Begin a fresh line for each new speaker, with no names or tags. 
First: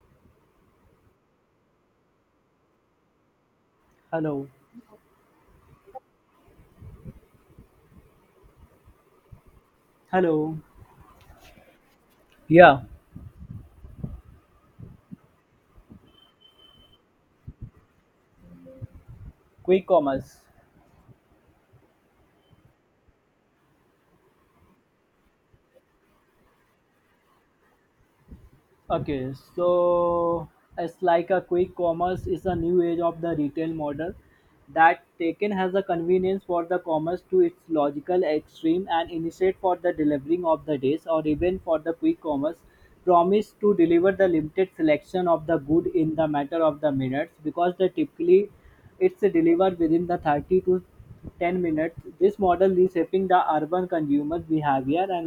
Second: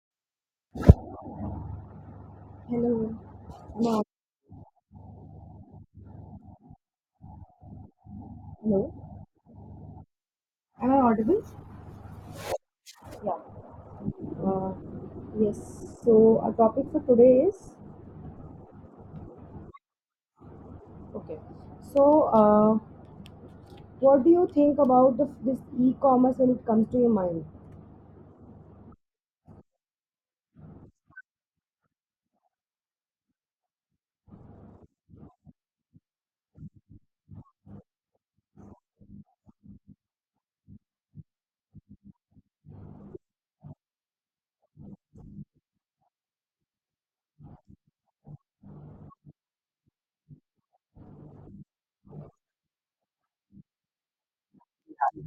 Hello. Am I—
Hello.
Hello.
Hello.
Am I audible?
Yeah,
Yeah. Uh, yes. So our topic for today is
quick commerce.
okay. So what do you think about this e-commerce when it comes to your mind?
Okay, so it's like a quick commerce is a new age of the retail model that taken has the convenience for the commerce to its logical extreme and initiate for the delivering of the days or even for the quick commerce promise to deliver the limited selection of the good in the matter of the minutes because the typically it's delivered within the 30 to 10 minutes. This model reshaping the urban consumer behavior and